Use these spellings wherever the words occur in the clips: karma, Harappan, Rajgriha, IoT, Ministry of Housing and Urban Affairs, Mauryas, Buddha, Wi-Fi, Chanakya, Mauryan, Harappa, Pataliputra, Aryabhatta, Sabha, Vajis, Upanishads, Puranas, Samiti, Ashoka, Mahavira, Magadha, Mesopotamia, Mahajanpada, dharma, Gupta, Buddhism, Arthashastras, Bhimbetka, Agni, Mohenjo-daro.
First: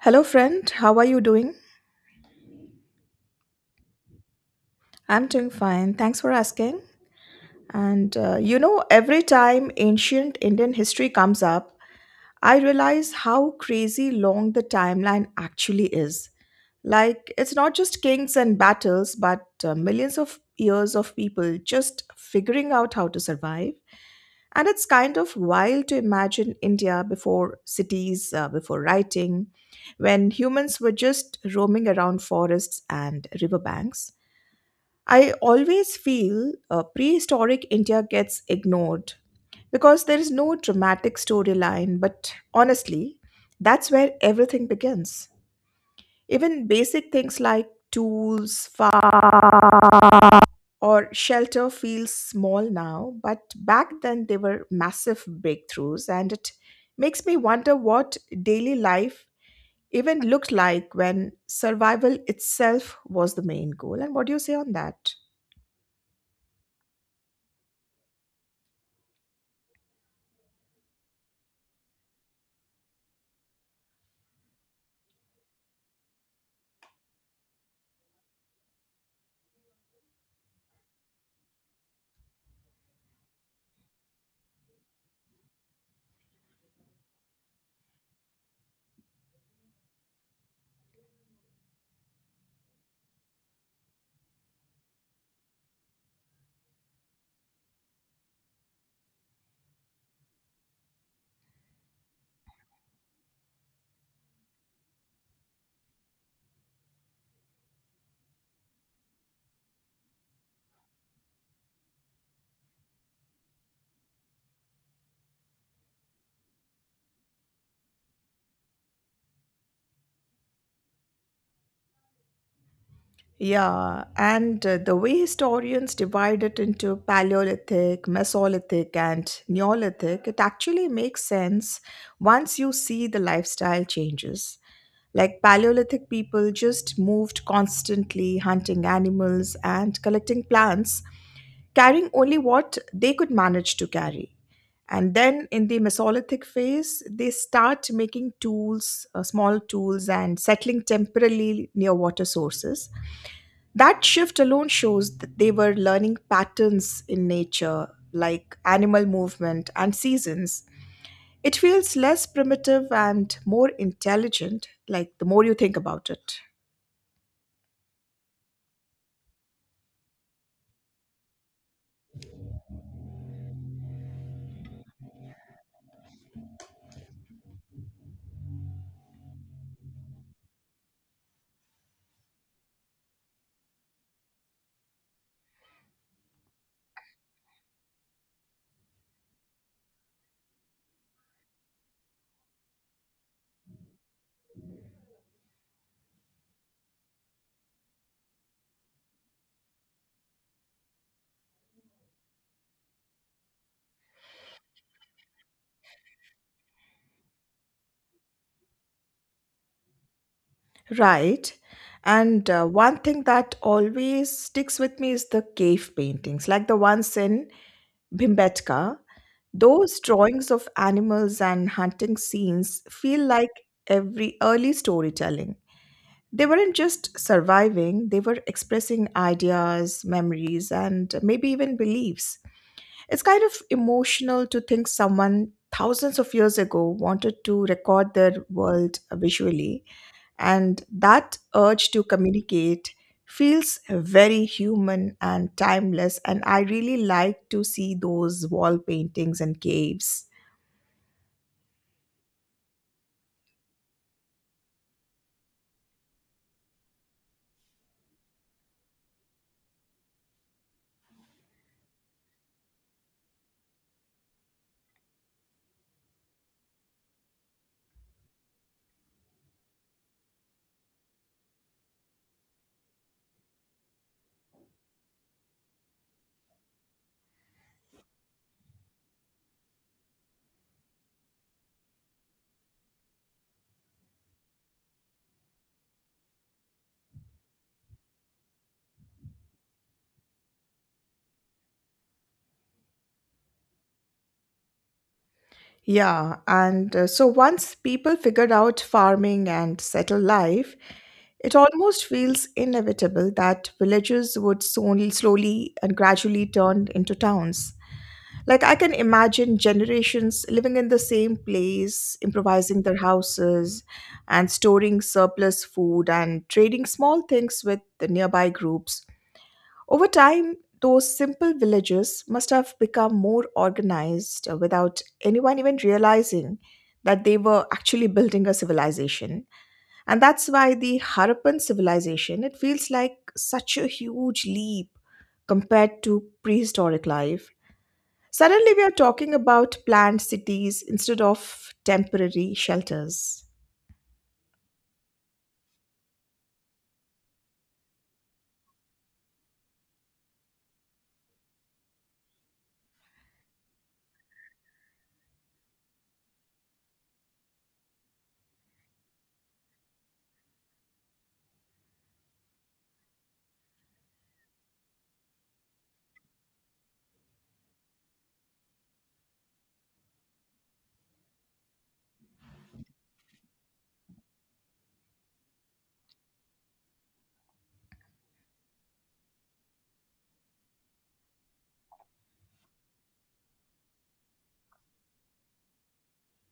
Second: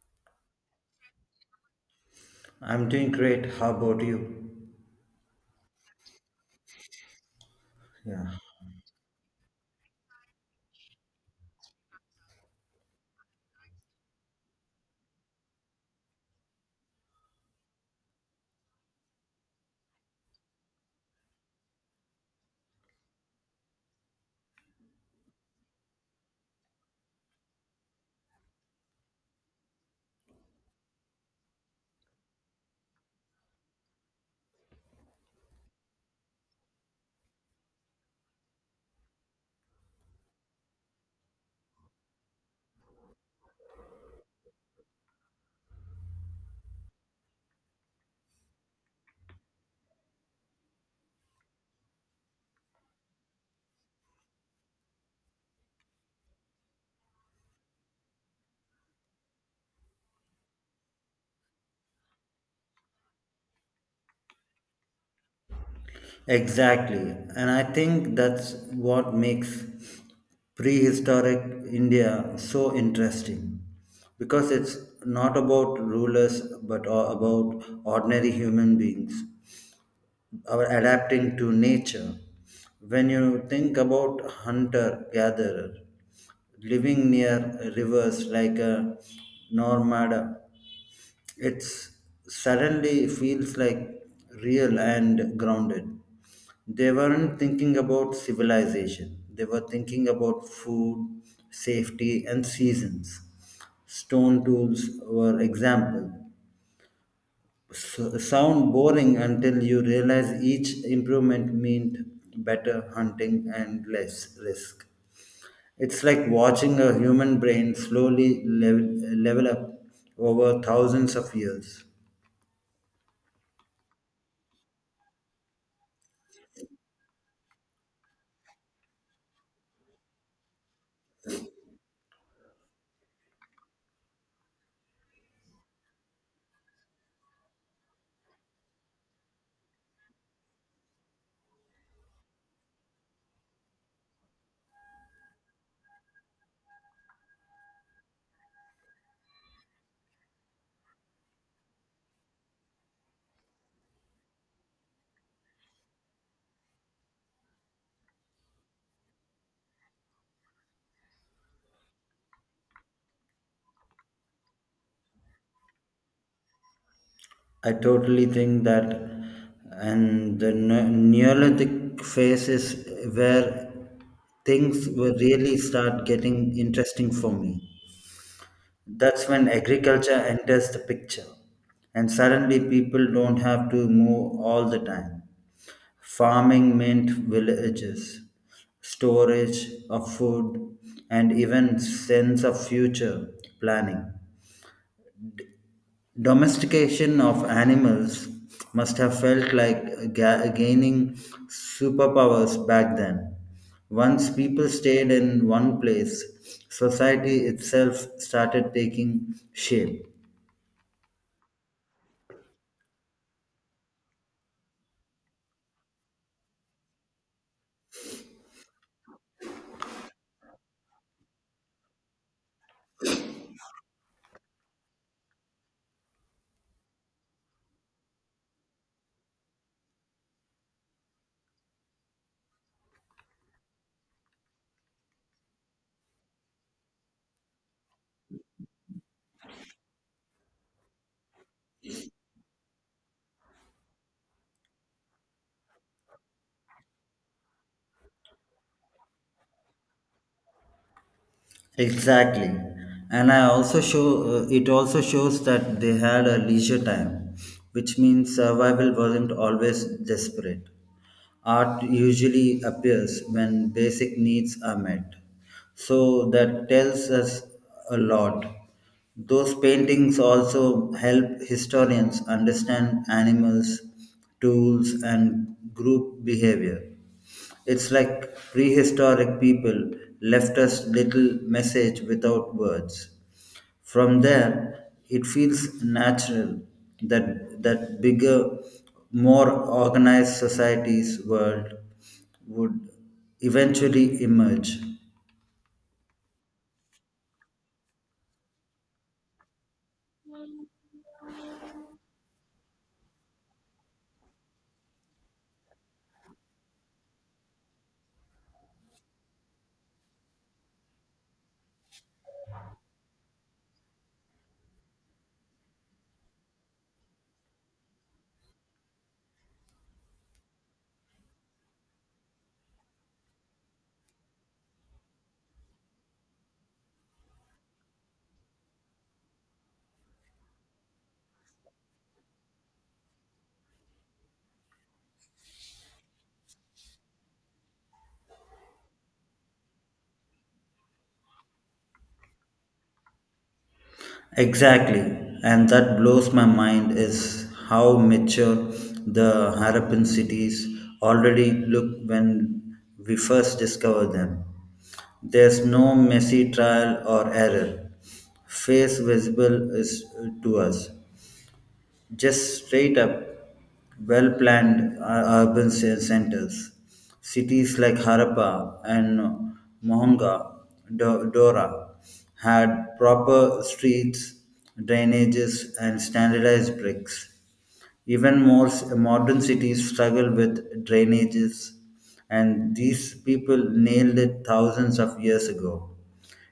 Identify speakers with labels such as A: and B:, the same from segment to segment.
A: Hello, friend. How are you doing?
B: I'm doing great. How about you?
A: I'm doing fine. Thanks for asking.
B: Yeah.
A: Every time ancient Indian history comes up, I realize how crazy long the timeline actually is. Like, it's not just kings and battles, but millions of years of people just figuring out how to survive. And it's kind of wild to imagine India before cities, before writing, when humans were just roaming around forests and riverbanks. I always feel prehistoric India gets ignored because there is no dramatic storyline, but honestly, that's where everything begins. Even basic things like tools, farm, or shelter feel small now, but back then they were massive breakthroughs, and it makes me wonder what daily life even looked like when survival itself was the main goal. And what do you say on that?
B: Exactly. And I think that's what makes prehistoric India so interesting because it's not about rulers but about ordinary human beings our adapting to nature. When you think about hunter gatherer living near rivers like a nomad, it's suddenly feels like real and grounded. They weren't thinking about civilization. They were thinking about food, safety, and seasons. Stone tools were example. Sound boring until you realize each improvement meant better hunting and less risk. It's like watching a human brain slowly level up over thousands of years.
A: Yeah, and The way historians divide it into Paleolithic, Mesolithic, and Neolithic, it actually makes sense once you see the lifestyle changes. Like Paleolithic people just moved constantly, hunting animals and collecting plants, carrying only what they could manage to carry. And then in the Mesolithic phase, they start making tools, small tools, and settling temporarily near water sources. That shift alone shows that they were learning patterns in nature, like animal movement and seasons. It feels less primitive and more intelligent, like the more you think about it.
B: I totally think that, and the Neolithic phase is where things will really start getting interesting for me. That's when agriculture enters the picture, and suddenly people don't have to move all the time. Farming meant villages, storage of food, and even sense of future planning. Domestication of animals must have felt like gaining superpowers back then. Once people stayed in one place, society itself started taking shape.
A: Right. And One thing that always sticks with me is the cave paintings, like the ones in Bhimbetka. Those drawings of animals and hunting scenes feel like every early storytelling. They weren't just surviving, they were expressing ideas, memories, and maybe even beliefs. It's kind of emotional to think someone thousands of years ago wanted to record their world visually, and that urge to communicate feels very human and timeless. And I really like to see those wall paintings and caves.
B: Exactly. And I also show it also shows that they had a leisure time, which means survival wasn't always desperate. Art usually appears when basic needs are met. So that tells us a lot. Those paintings also help historians understand animals, tools, and group behavior. It's like prehistoric people left us little message without words. From there, it feels natural that bigger, more organized societies world would eventually emerge.
A: Yeah, and so once people figured out farming and settled life, it almost feels inevitable that villages would soon slowly and gradually turn into towns. Like I can imagine generations living in the same place, improvising their houses and storing surplus food and trading small things with the nearby groups. Over time, those simple villages must have become more organized without anyone even realizing that they were actually building a civilization. And that's why the Harappan civilization, it feels like such a huge leap compared to prehistoric life. Suddenly, we are talking about planned cities instead of temporary shelters.
B: Exactly, and that blows my mind is how mature the Harappan cities already look when we first discover them. There's no messy trial or error. Face visible is to us, just straight up well planned urban centers. Cities like Harappa and Mohenjo Dora, had proper streets, drainages, and standardized bricks. Even more modern cities struggle with drainages, and these people nailed it thousands of years ago.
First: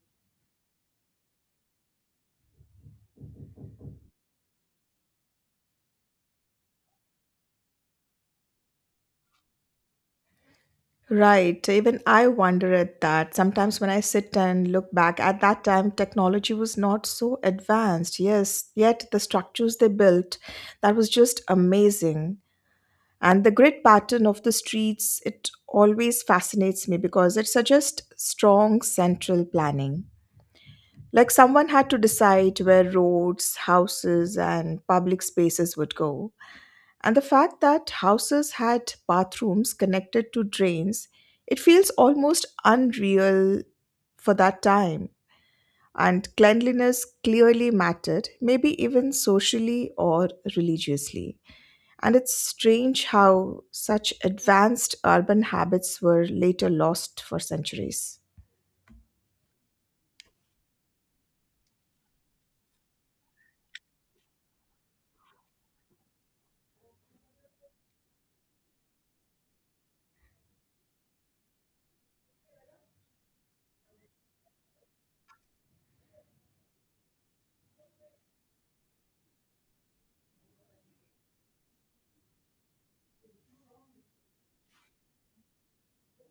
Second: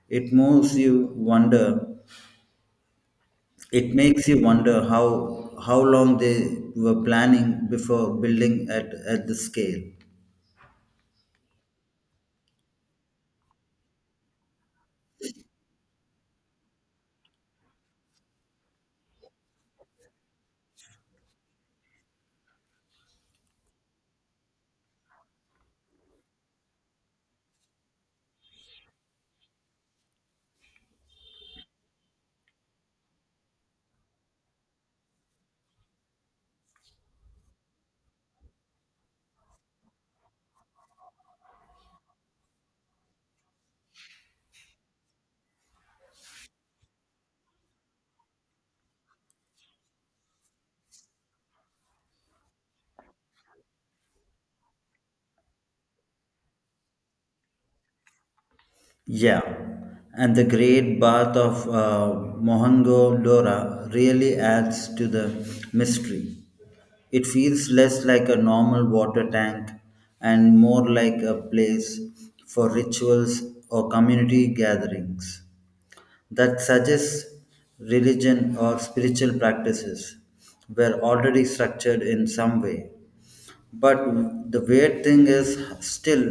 B: It moves you wonder it makes you wonder how long they were planning before building at the scale.
A: Right. Even I wonder at that. Sometimes when I sit and look back, at that time, technology was not so advanced. Yes, yet the structures they built, that was just amazing. And the grid pattern of the streets, it always fascinates me because it suggests strong central planning, like someone had to decide where roads, houses, and public spaces would go. And the fact that houses had bathrooms connected to drains, it feels almost unreal for that time. And cleanliness clearly mattered, maybe even socially or religiously, and it's strange how such advanced urban habits were later lost for centuries.
B: Yeah, and the great bath of Mohenjo-daro really adds to the mystery. It feels less like a normal water tank and more like a place for rituals or community gatherings. That suggests religion or spiritual practices were already structured in some way. But the weird thing is, still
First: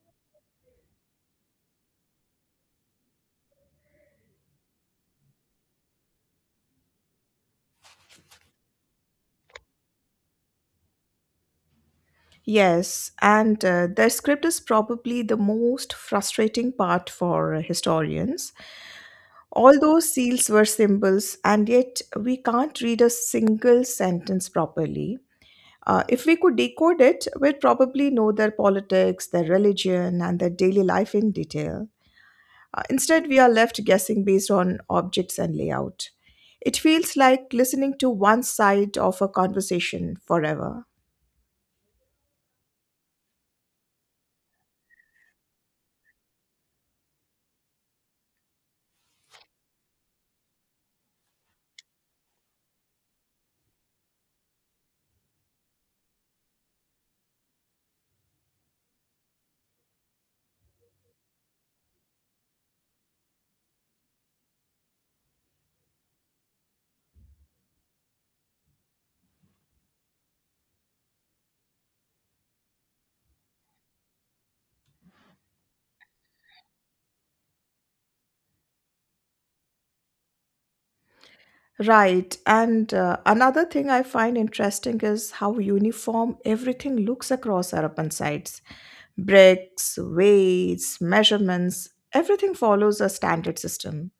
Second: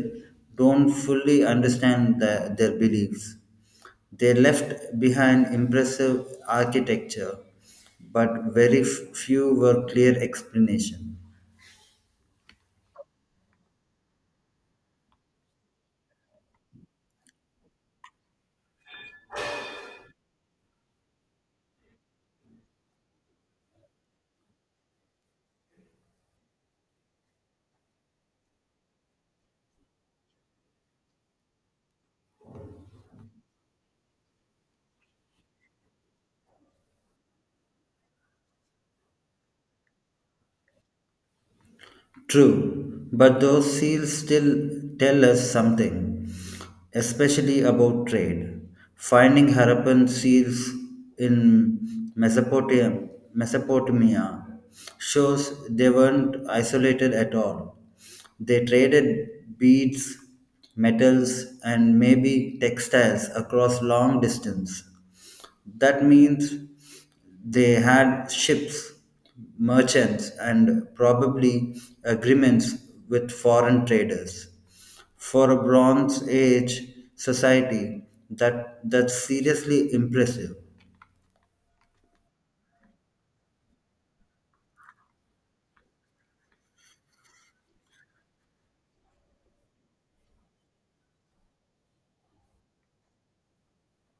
B: don't fully understand their beliefs. They left behind impressive architecture, but very few were clear explanation.
A: Yes, and The script is probably the most frustrating part for historians. All those seals were symbols, and yet we can't read a single sentence properly. If we could decode it, we'd probably know their politics, their religion, and their daily life in detail. Instead, we are left guessing based on objects and layout. It feels like listening to one side of a conversation forever.
B: True, but those seals still tell us something, especially about trade. Finding Harappan seals in Mesopotamia shows they weren't isolated at all. They traded beads, metals, and maybe textiles across long distance. That means they had ships, merchants, and probably agreements with foreign traders. For a Bronze Age society, that's seriously impressive.
A: Right, and Another thing I find interesting is how uniform everything looks across urban sites. Bricks, weights, measurements, everything follows a standard system.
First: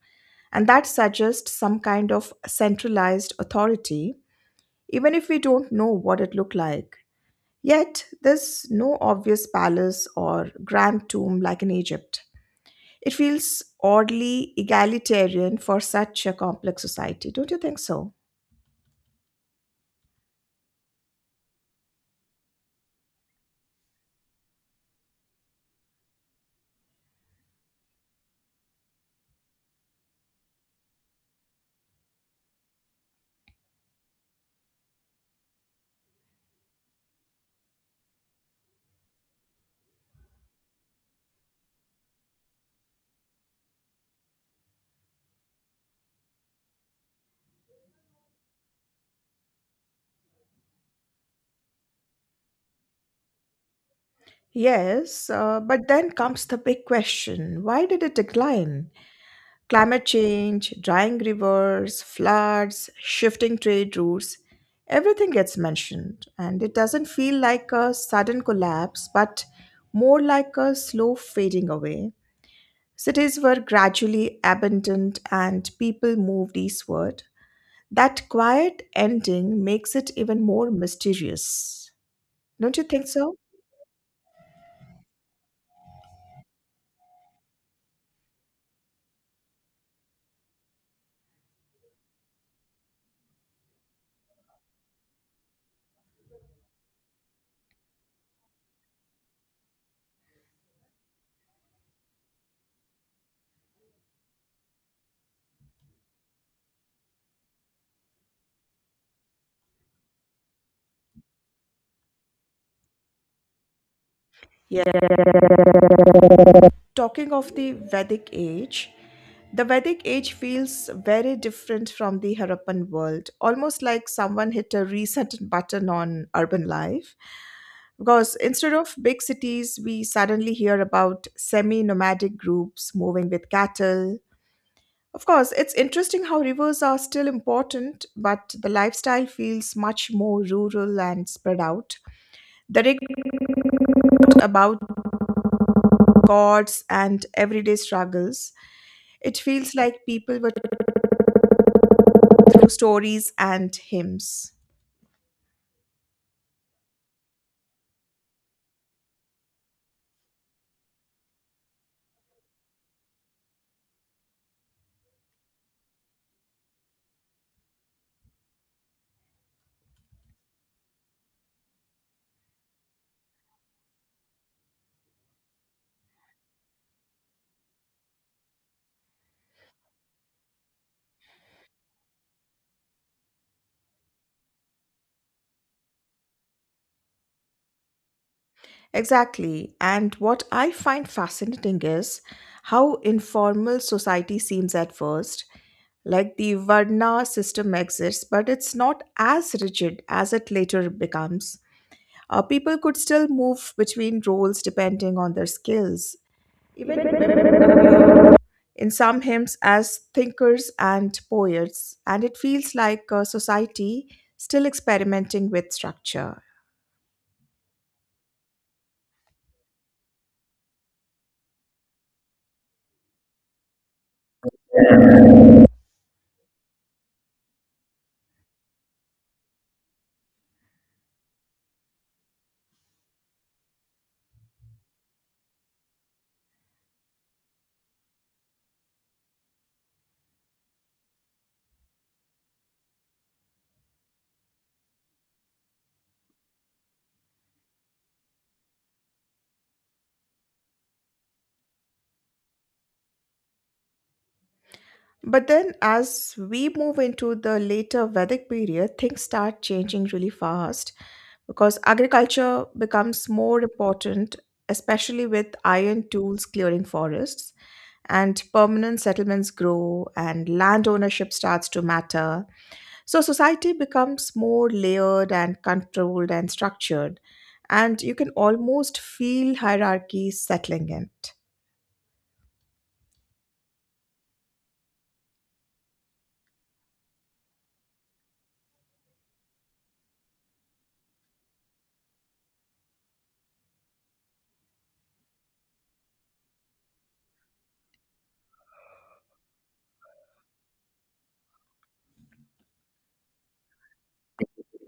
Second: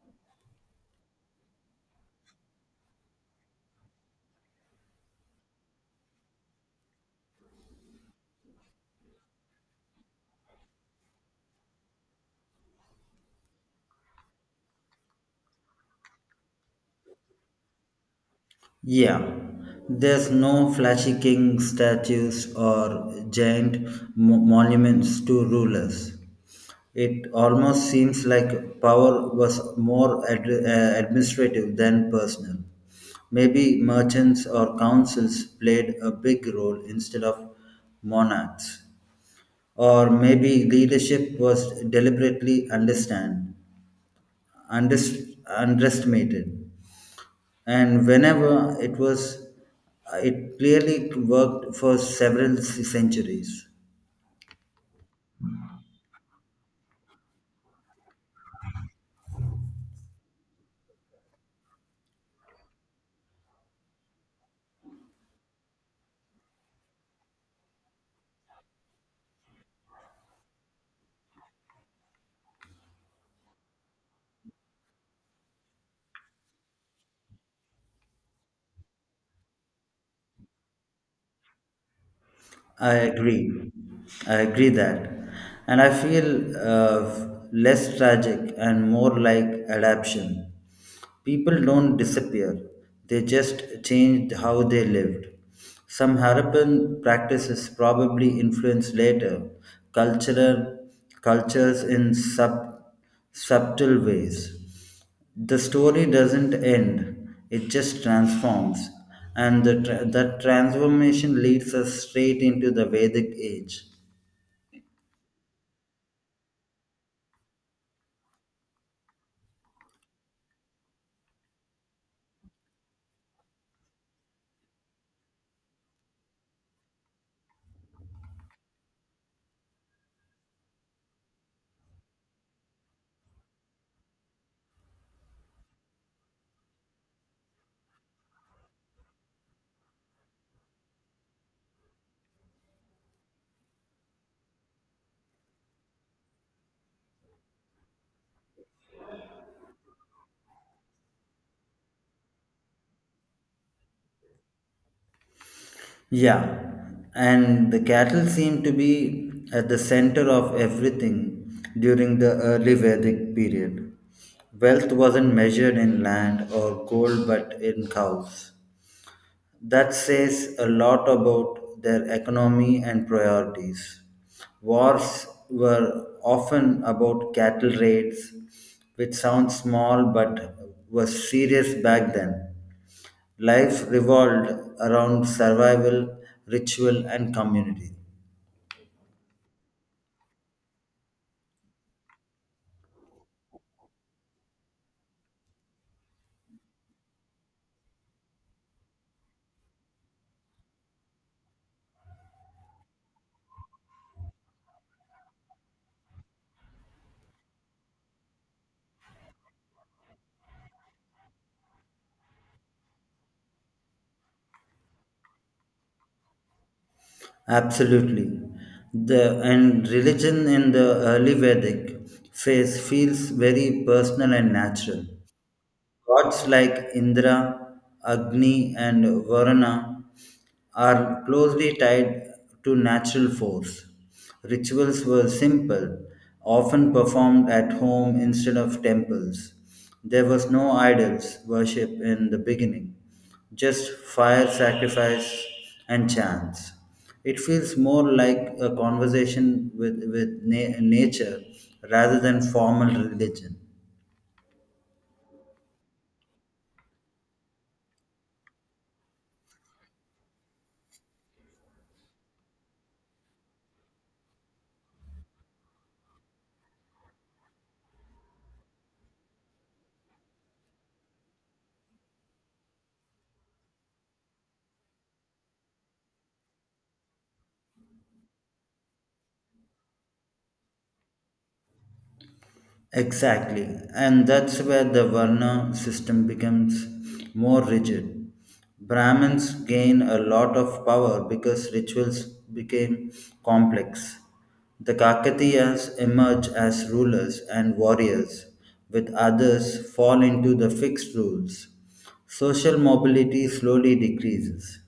A: And that suggests some kind of centralized authority, even if we don't know what it looked like. Yet, there's no obvious palace or grand tomb like in Egypt. It feels oddly egalitarian for such a complex society, don't you think so?
B: Yeah, there's no flashy king statues or giant monuments to rulers. It almost seems like power was more administrative than personal. Maybe merchants or councils played a big role instead of monarchs. Or maybe leadership was deliberately underestimated, and whenever it was, it clearly worked for several centuries.
A: Yes, but then comes the big question, why did it decline? Climate change, drying rivers, floods, shifting trade routes, everything gets mentioned, and it doesn't feel like a sudden collapse, but more like a slow fading away. Cities were gradually abandoned and people moved eastward. That quiet ending makes it even more mysterious. Don't you
B: i
A: think so?
B: agree I agree that, and I feel uh, less tragic and more like adaptation. People don't disappear, they just changed how they lived. Some Harappan practices probably influenced later cultural cultures in subtle ways. The story doesn't end, it just transforms. And the that transformation leads us straight into the Vedic age.
A: Yeah. Talking of the Vedic age feels very different from the Harappan world, almost like someone hit a reset button on urban life. Because instead of big cities, we suddenly hear about semi nomadic groups moving with cattle. Of course, it's interesting how rivers are still important, but the lifestyle feels much more rural and spread out. The rigged about gods and everyday struggles, it feels like people were through stories and hymns.
B: Yeah, and the cattle seem to be at the center of everything during the early Vedic period. Wealth wasn't measured in land or gold but in cows. That says a lot about their economy and priorities. Wars were often about cattle raids, which sounds small but was serious back then. Life revolved around survival, ritual, and community.
A: Exactly. And what I find fascinating is how informal society seems at first. Like the Varna system exists, but it's not as rigid as it later becomes. People could still move between roles depending on their skills. Even women in some hymns as thinkers and poets, and it feels like a society still experimenting with structure.
B: Absolutely. The and religion in the early Vedic phase feels very personal and natural. Gods like Indra, Agni, and Varuna are closely tied to natural force. Rituals were simple, often performed at home instead of temples. There was no idols worship in the beginning, just fire sacrifice and chants. It feels more like a conversation with nature rather than formal religion.
A: But then, as we move into the later Vedic period, things start changing really fast because agriculture becomes more important, especially with iron tools clearing forests. And permanent settlements grow and land ownership starts to matter. So society becomes more layered and controlled and structured, and you can almost feel hierarchy settling in. It.
B: Exactly, and that's where the Varna system becomes more rigid. Brahmins gain a lot of power because rituals became complex. The Kakatiyas emerge as rulers and warriors, with others fall into the fixed rules. Social mobility slowly decreases.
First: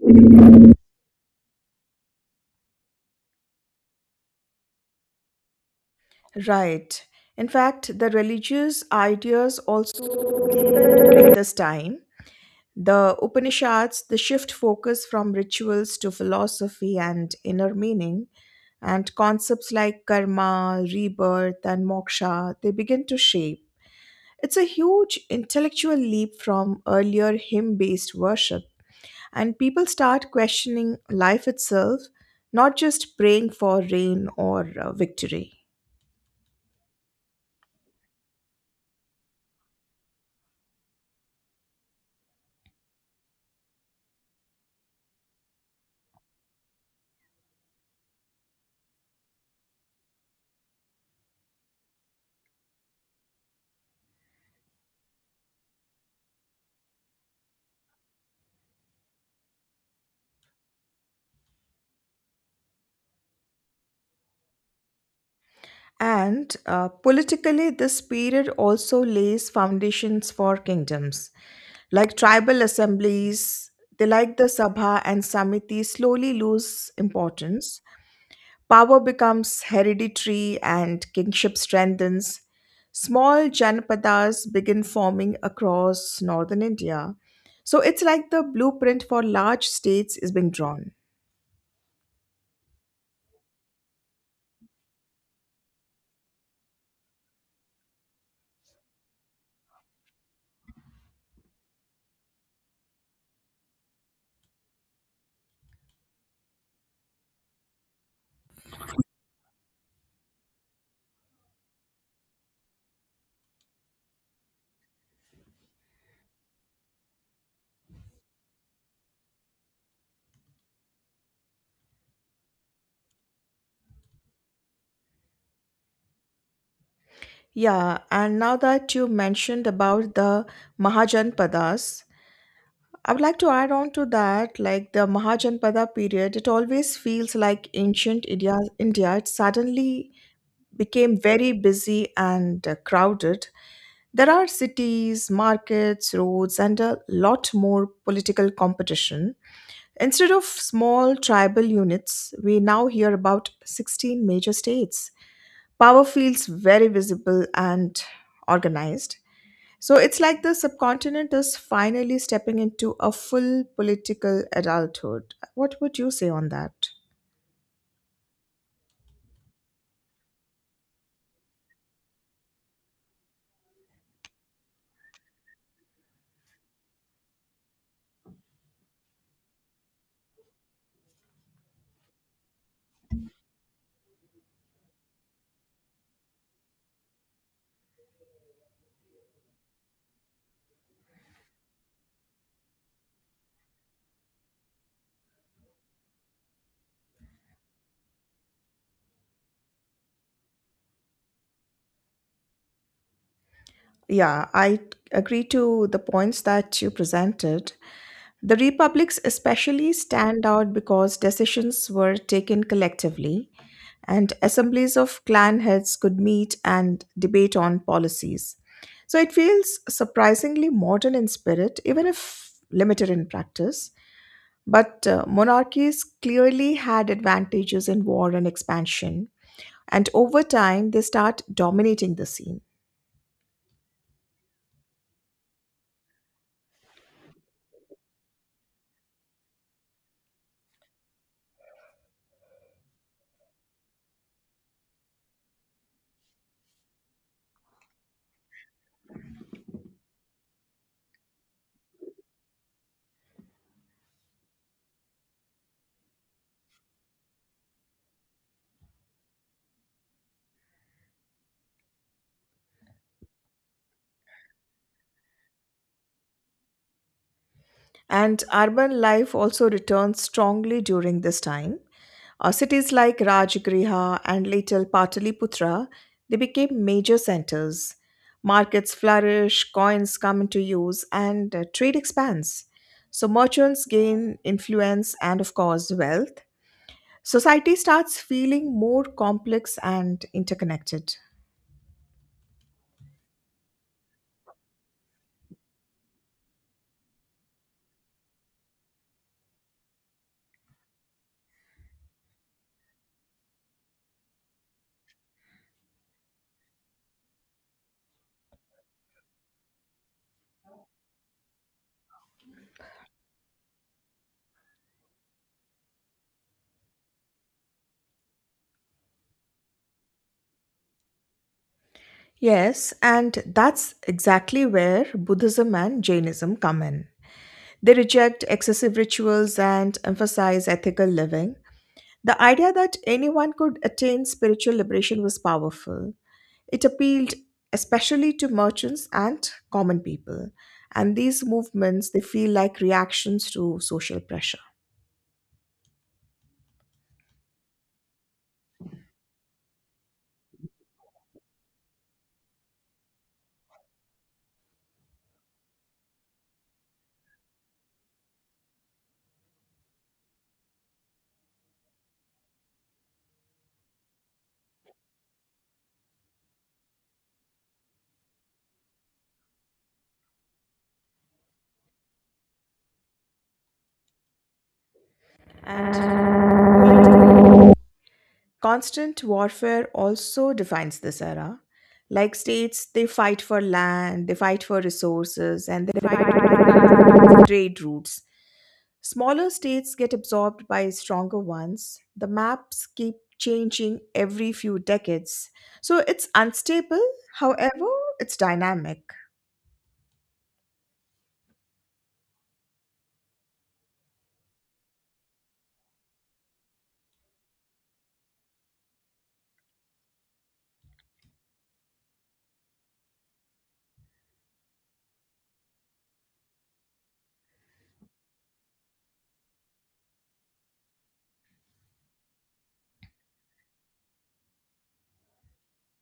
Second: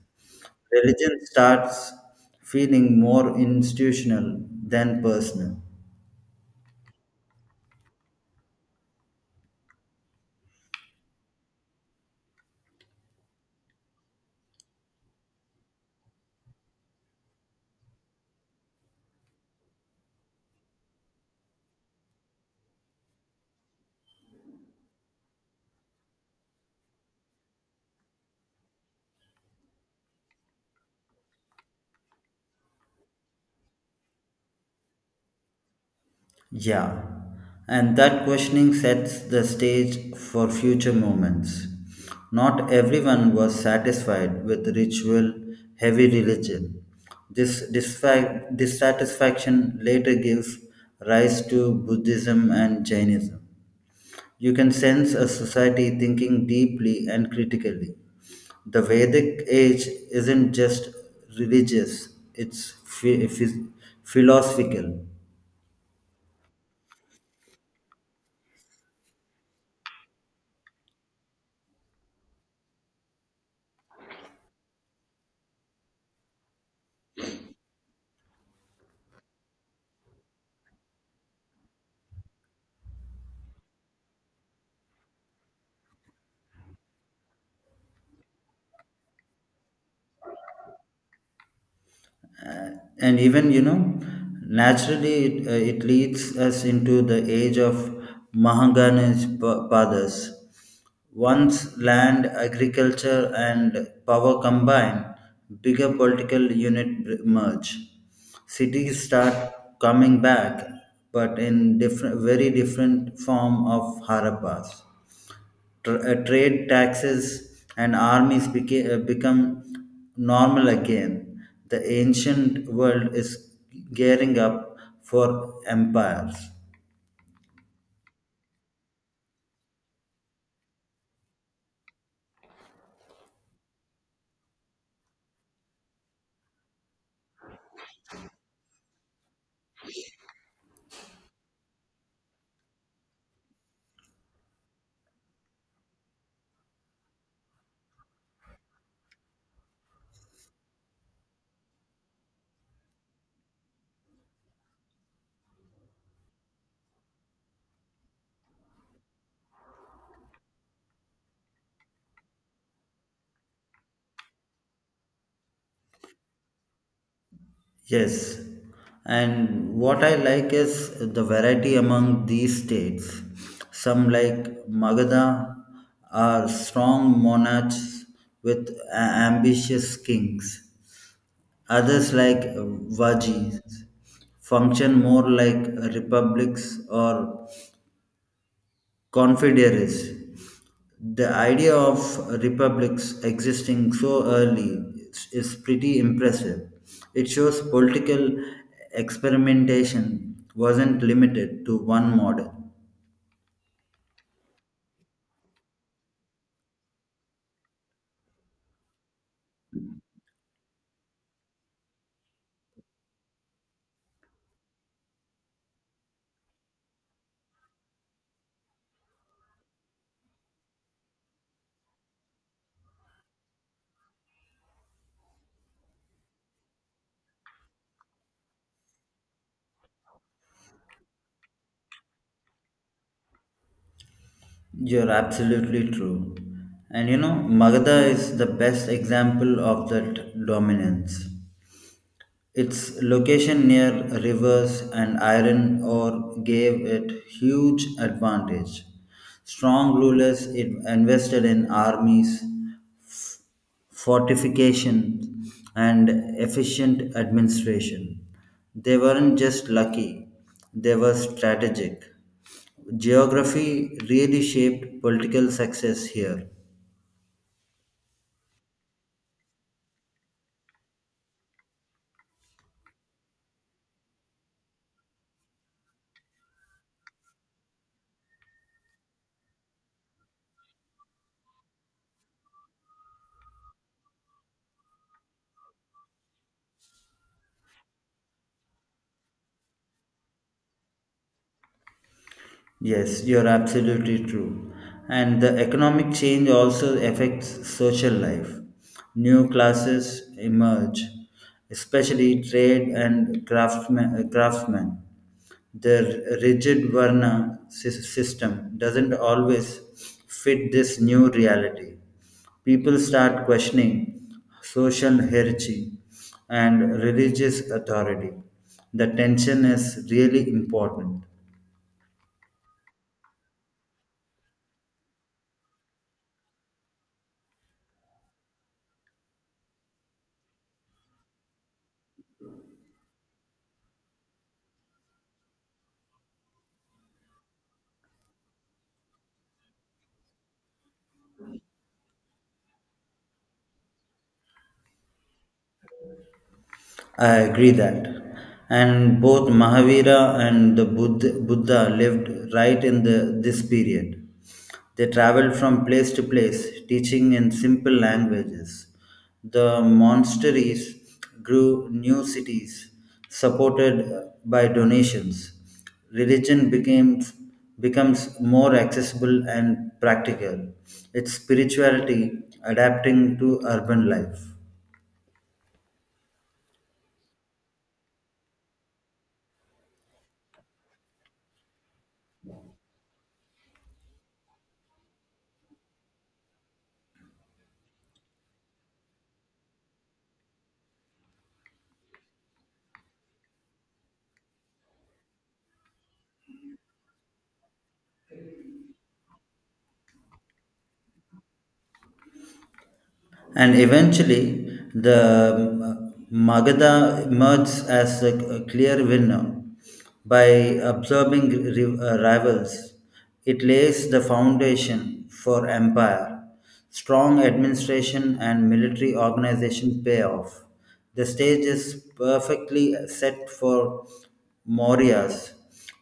B: Religion starts feeling more institutional than personal.
A: Right. In fact, the religious ideas also during this time, the Upanishads, the shift focus from rituals to philosophy and inner meaning, and concepts like karma, rebirth, and moksha, they begin to shape. It's a huge intellectual leap from earlier hymn based worship, and people start questioning life itself, not just praying for rain or victory.
B: Yeah, and that questioning sets the stage for future movements. Not everyone was satisfied with ritual heavy religion. This dissatisfaction later gives rise to Buddhism and Jainism. You can sense a society thinking deeply and critically. The Vedic age isn't just religious, it's philosophical.
A: And Politically, this period also lays foundations for kingdoms. Like tribal assemblies, they like the Sabha and Samiti slowly lose importance. Power becomes hereditary and kingship strengthens. Small janapadas begin forming across northern India. So it's like the blueprint for large states is being drawn.
B: Uh, and even you know naturally it leads us into the age of mahangani's padas. Once land agriculture and power combine, bigger political unit merge. Cities start coming back but in different very different form of harappas, trade taxes and armies become normal again. The ancient world is gearing up for empires.
A: Yeah, and now that you mentioned about the Mahajanpadas, I would like to add on to that, like the Mahajanpada period, it always feels like ancient India. It suddenly became very busy and crowded. There are cities, markets, roads, and a lot more political competition. Instead of small tribal units, we now hear about 16 major states. Power feels very visible and organized. So it's like the subcontinent is finally stepping into a full political adulthood. What would you say on that?
B: Yes, and what I like is the variety among these states. Some like Magadha are strong monarchs with ambitious kings. Others, like Vajis, function more like republics or confederacies. The idea of republics existing so early is pretty impressive. It shows political experimentation wasn't limited to one model.
A: Yeah, I agree to the points that you presented. The republics especially stand out because decisions were taken collectively, and assemblies of clan heads could meet and debate on policies. So it feels surprisingly modern in spirit, even if limited in practice. But monarchies clearly had advantages in war and expansion, and over time they start dominating the scene.
B: You're absolutely true. And you know, Magadha is the best example of that dominance. Its location near rivers and iron ore gave it huge advantage. Strong rulers it invested in armies, fortifications, and efficient administration. They weren't just lucky, they were strategic. Geography really shaped political success here.
A: And urban life also returns strongly during this time. Cities like Rajgriha and later Pataliputra, they became major centers. Markets flourish, coins come into use, and trade expands. So merchants gain influence and, of course, wealth. Society starts feeling more complex and interconnected.
B: Yes, you're absolutely true. And the economic change also affects social life. New classes emerge, especially trade and craftsmen. The rigid Varna system doesn't always fit this new reality. People start questioning social hierarchy and religious authority. The tension is really important.
A: Yes, and that's exactly where Buddhism and Jainism come in. They reject excessive rituals and emphasize ethical living. The idea that anyone could attain spiritual liberation was powerful. It appealed especially to merchants and common people. And these movements, they feel like reactions to social pressure.
B: I agree that. And both Mahavira and the Buddha lived right in this period. They traveled from place to place, teaching in simple languages. The monasteries grew new cities, supported by donations. Religion became Becomes more accessible and practical. Its spirituality adapting to urban life.
A: And constant warfare also defines this era. Like states, they fight for land, they fight for resources, and they fight for trade routes. Smaller states get absorbed by stronger ones. The maps keep changing every few decades. So it's unstable, however, it's dynamic.
B: And eventually, the Magadha emerges as a clear winner. By absorbing rivals, it lays the foundation for empire. Strong administration and military organization pay off. The stage is perfectly set for Mauryas.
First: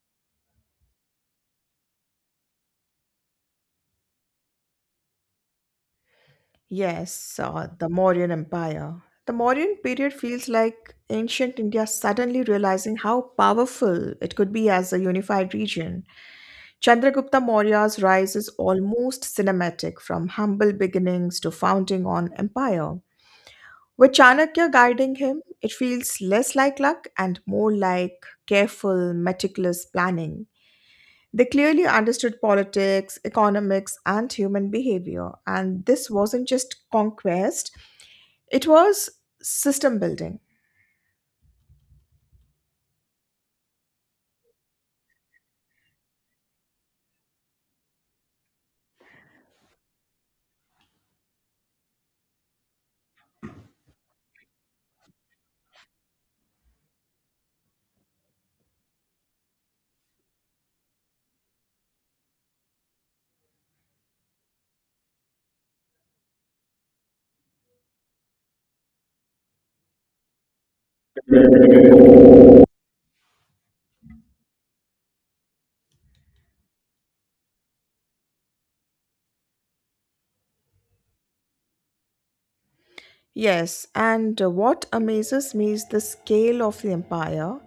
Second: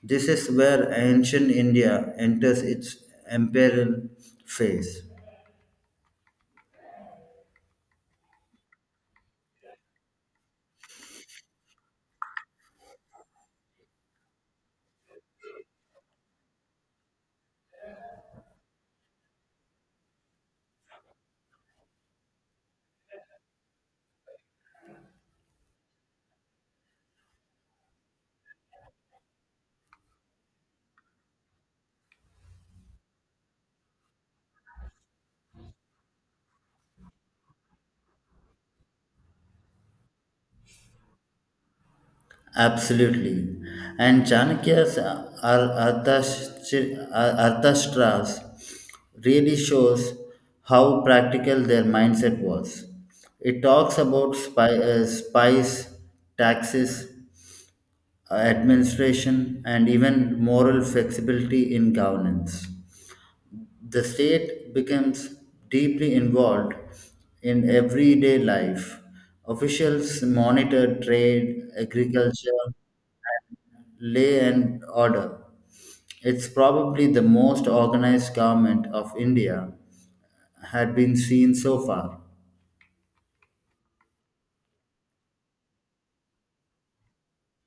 B: This is where ancient India enters its imperial phase.
A: Yes, the Mauryan Empire. The Mauryan period feels like ancient India suddenly realizing how powerful it could be as a unified region. Chandragupta Maurya's rise is almost cinematic from humble beginnings to founding on empire. With Chanakya guiding him, it feels less like luck and more like careful, meticulous planning. They clearly understood politics, economics, and human behavior, and this wasn't just conquest, it was system building.
B: Absolutely. And Chanakya's Arthashastras really shows how practical their mindset was. It talks about spies, taxes, administration, and even moral flexibility in governance. The state becomes deeply involved in everyday life. Officials monitor trade, agriculture, Lay and Order. It's probably the most organized government of India had been seen so far.
A: Yes, and What amazes me is the scale of the empire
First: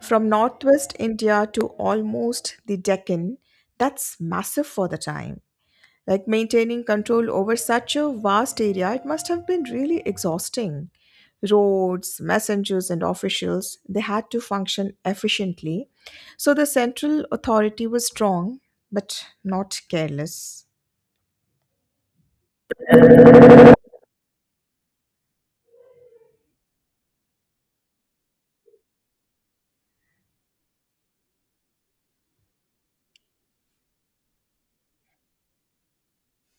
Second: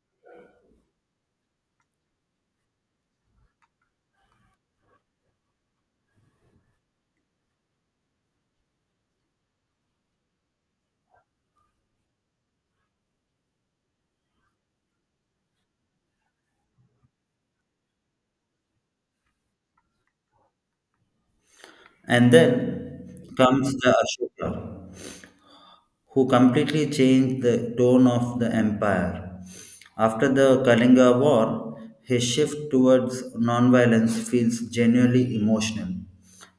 A: from northwest India to almost the Deccan. That's massive for the time. Like maintaining control over such a vast area, it must have been really exhausting. Roads, messengers, and officials, they had to function efficiently. So the central authority was strong, but not careless.
B: And then comes the Ashoka, who completely changed the tone of the empire. After the Kalinga War, his shift towards nonviolence feels genuinely emotional.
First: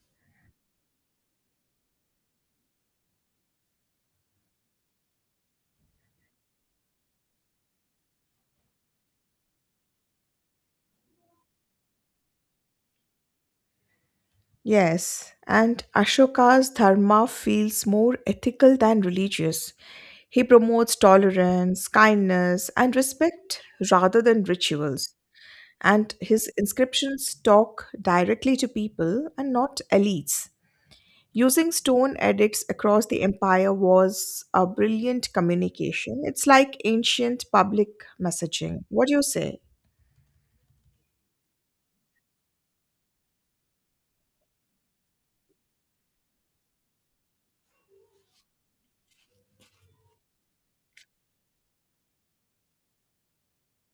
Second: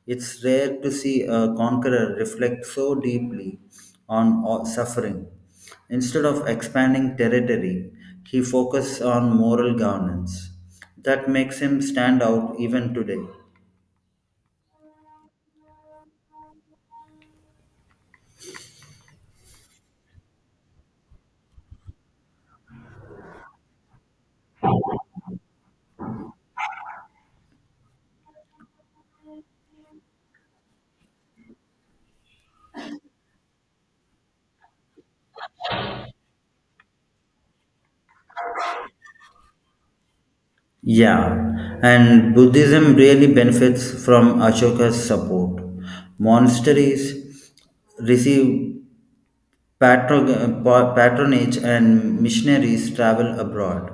B: It's rare to see a conqueror reflect so deeply on suffering. Instead of expanding territory, he focused on moral governance. That makes him stand out even today.
A: Yes, and Ashoka's dharma feels more ethical than religious. He promotes tolerance, kindness, and respect rather than rituals. And his inscriptions talk directly to people and not elites. Using stone edicts across the empire was a brilliant communication. It's like ancient public messaging. What do you say?
B: Yeah, and Buddhism really benefits from Ashoka's support. Monasteries receive patronage, and missionaries travel abroad.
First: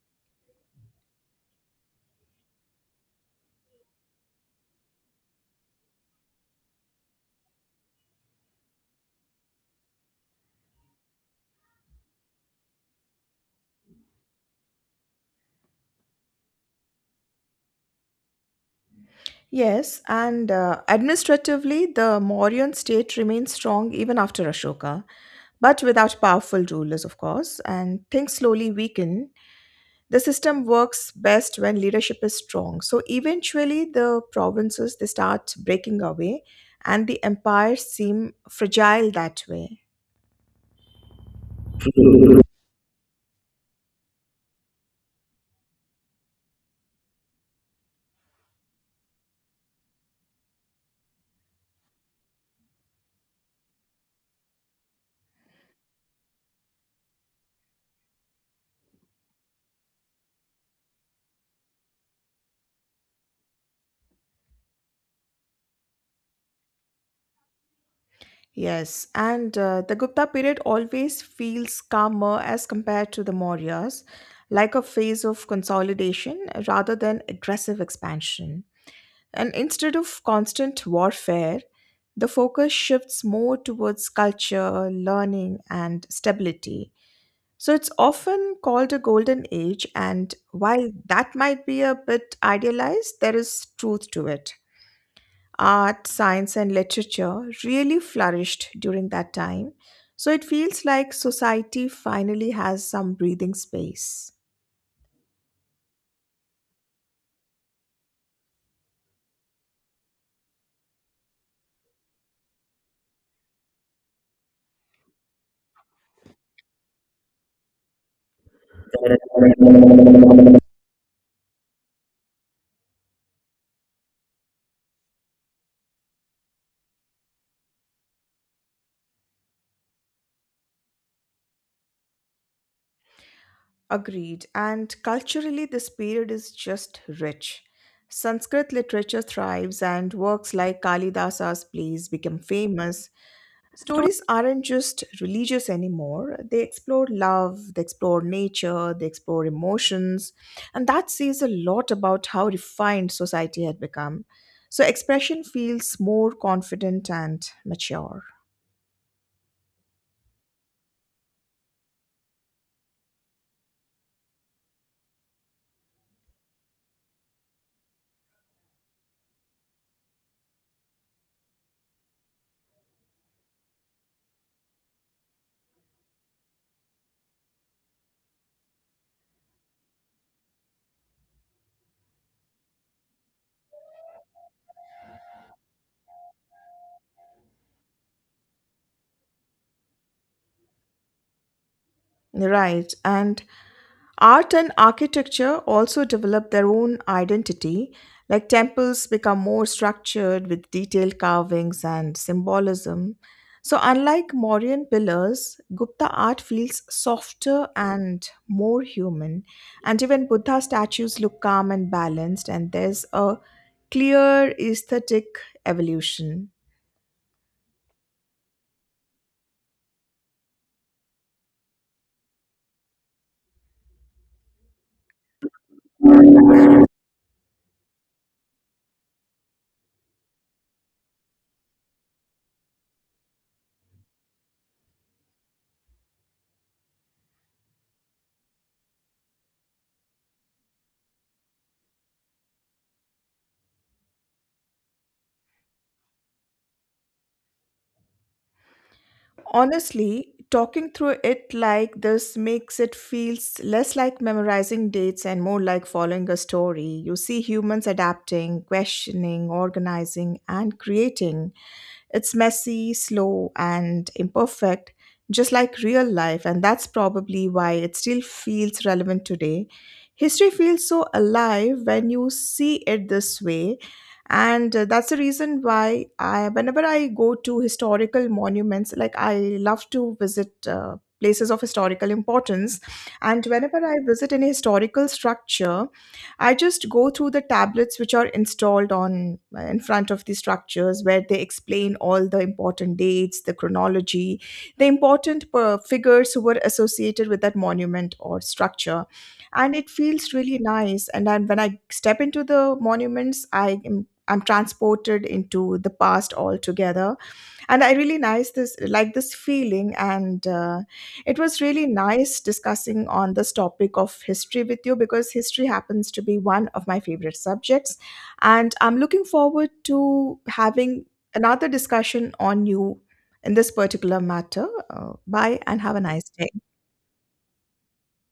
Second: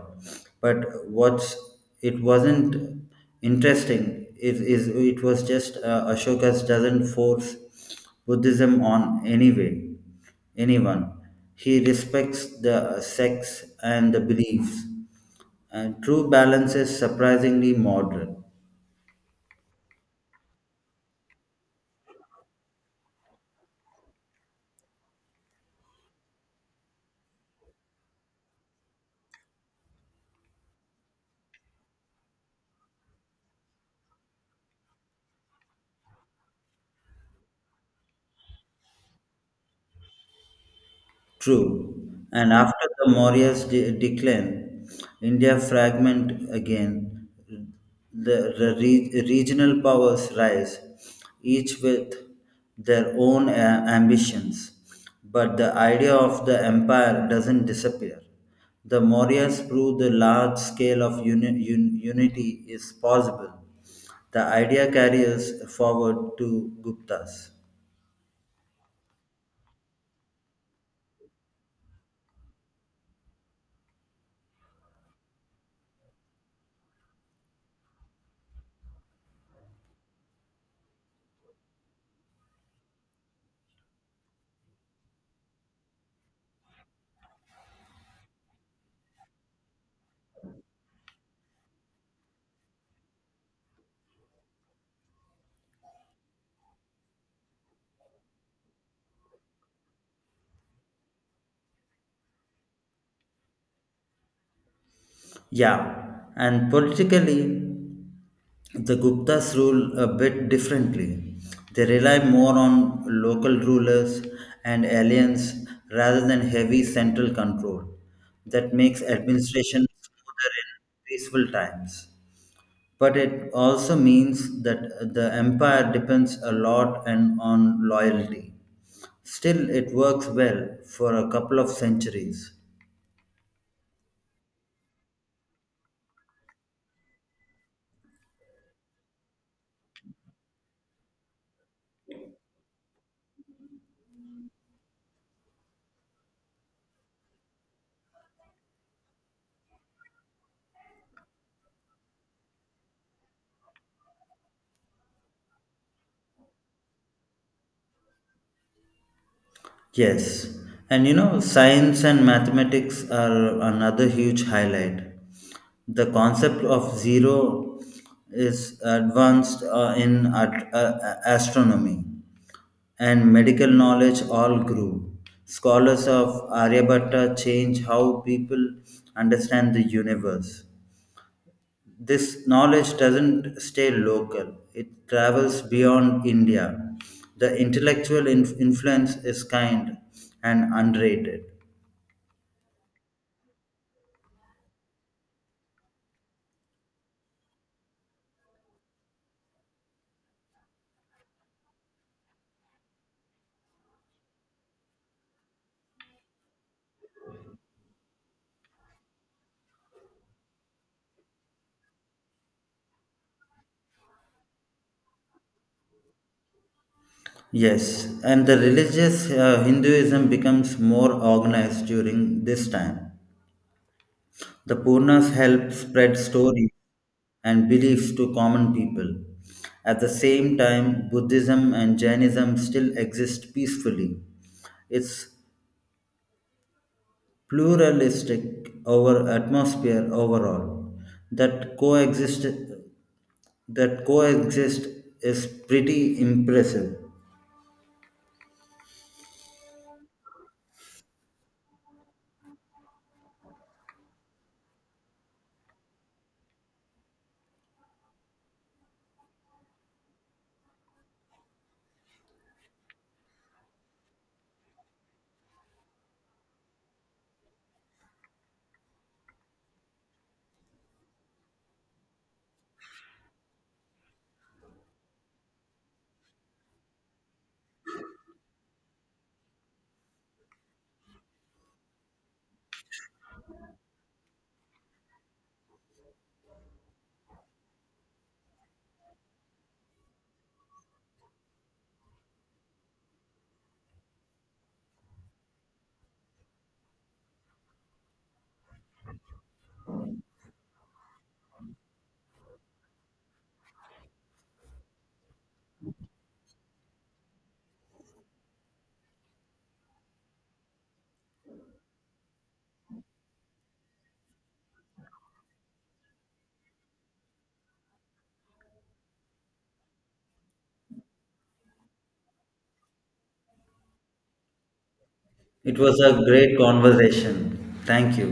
B: But what's it wasn't interesting is it was just Ashoka's doesn't force Buddhism on anyone. He respects the sects and the beliefs. And true balance is surprisingly modern.
A: Yes, and Administratively, the Mauryan state remained strong even after Ashoka, but without powerful rulers, of course, and things slowly weaken. The system works best when leadership is strong. So eventually, the provinces they start breaking away, and the empires seem fragile that way.
B: True. And after the Maurya's decline, India fragment again. The regional powers rise, each with their own ambitions. But the idea of the empire doesn't disappear. The Mauryas prove the large scale of unity is possible. The idea carries forward to Guptas.
A: Yes, and The Gupta period always feels calmer as compared to the Mauryas, like a phase of consolidation rather than aggressive expansion. And instead of constant warfare, the focus shifts more towards culture, learning, and stability. So it's often called a golden age, and while that might be a bit idealized, there is truth to it. Art, science, and literature really flourished during that time, so it feels like society finally has some breathing space.
B: Yeah, and politically, the Guptas rule a bit differently. They rely more on local rulers and alliance rather than heavy central control. That makes administration smoother in peaceful times. But it also means that the empire depends a lot and on loyalty. Still, it works well for a couple of centuries.
A: Agreed. And culturally, this period is just rich. Sanskrit literature thrives, and works like Kalidasa's plays become famous. Stories aren't just religious anymore. They explore love, they explore nature, they explore emotions. And that says a lot about how refined society had become. So, expression feels more confident and mature.
B: Yes, and you know, science and mathematics are another huge highlight. The concept of zero is advanced in astronomy, and medical knowledge all grew. Scholars of Aryabhatta change how people understand the universe. This knowledge doesn't stay local, it travels beyond India. The intellectual influence is kind and unrated.
A: Right. And art and architecture also develop their own identity, like temples become more structured with detailed carvings and symbolism. So, unlike Mauryan pillars, Gupta art feels softer and more human. And even Buddha statues look calm and balanced, and there's a clear aesthetic evolution.
B: Yes, and the religious Hinduism becomes more organized during this time. The Purnas help spread stories and beliefs to common people. At the same time, Buddhism and Jainism still exist peacefully. It's pluralistic over atmosphere overall that coexist is pretty impressive.
A: Honestly, talking through it like this makes it feels less like memorizing dates and more like following a story. You see humans adapting, questioning, organizing, and creating. It's messy, slow, and imperfect, just like real life, and that's probably why it still feels relevant today. History feels so alive when you see it this way, and that's the reason why I, whenever I go to historical monuments, like I love to visit. Places of historical importance, and whenever I visit any historical structure, I just go through the tablets which are installed on in front of the structures where they explain all the important dates, the chronology, the important figures who were associated with that monument or structure. And it feels really nice. And then when I step into the monuments, I'm transported into the past altogether, and I really nice this like this feeling, and it was really nice discussing on this topic of history with you because history happens to be one of my favorite subjects, and I'm looking forward to having another discussion on you in this particular matter. Bye
B: It
A: and have
B: was
A: a
B: a
A: nice
B: great
A: day.
B: conversation. Thank you.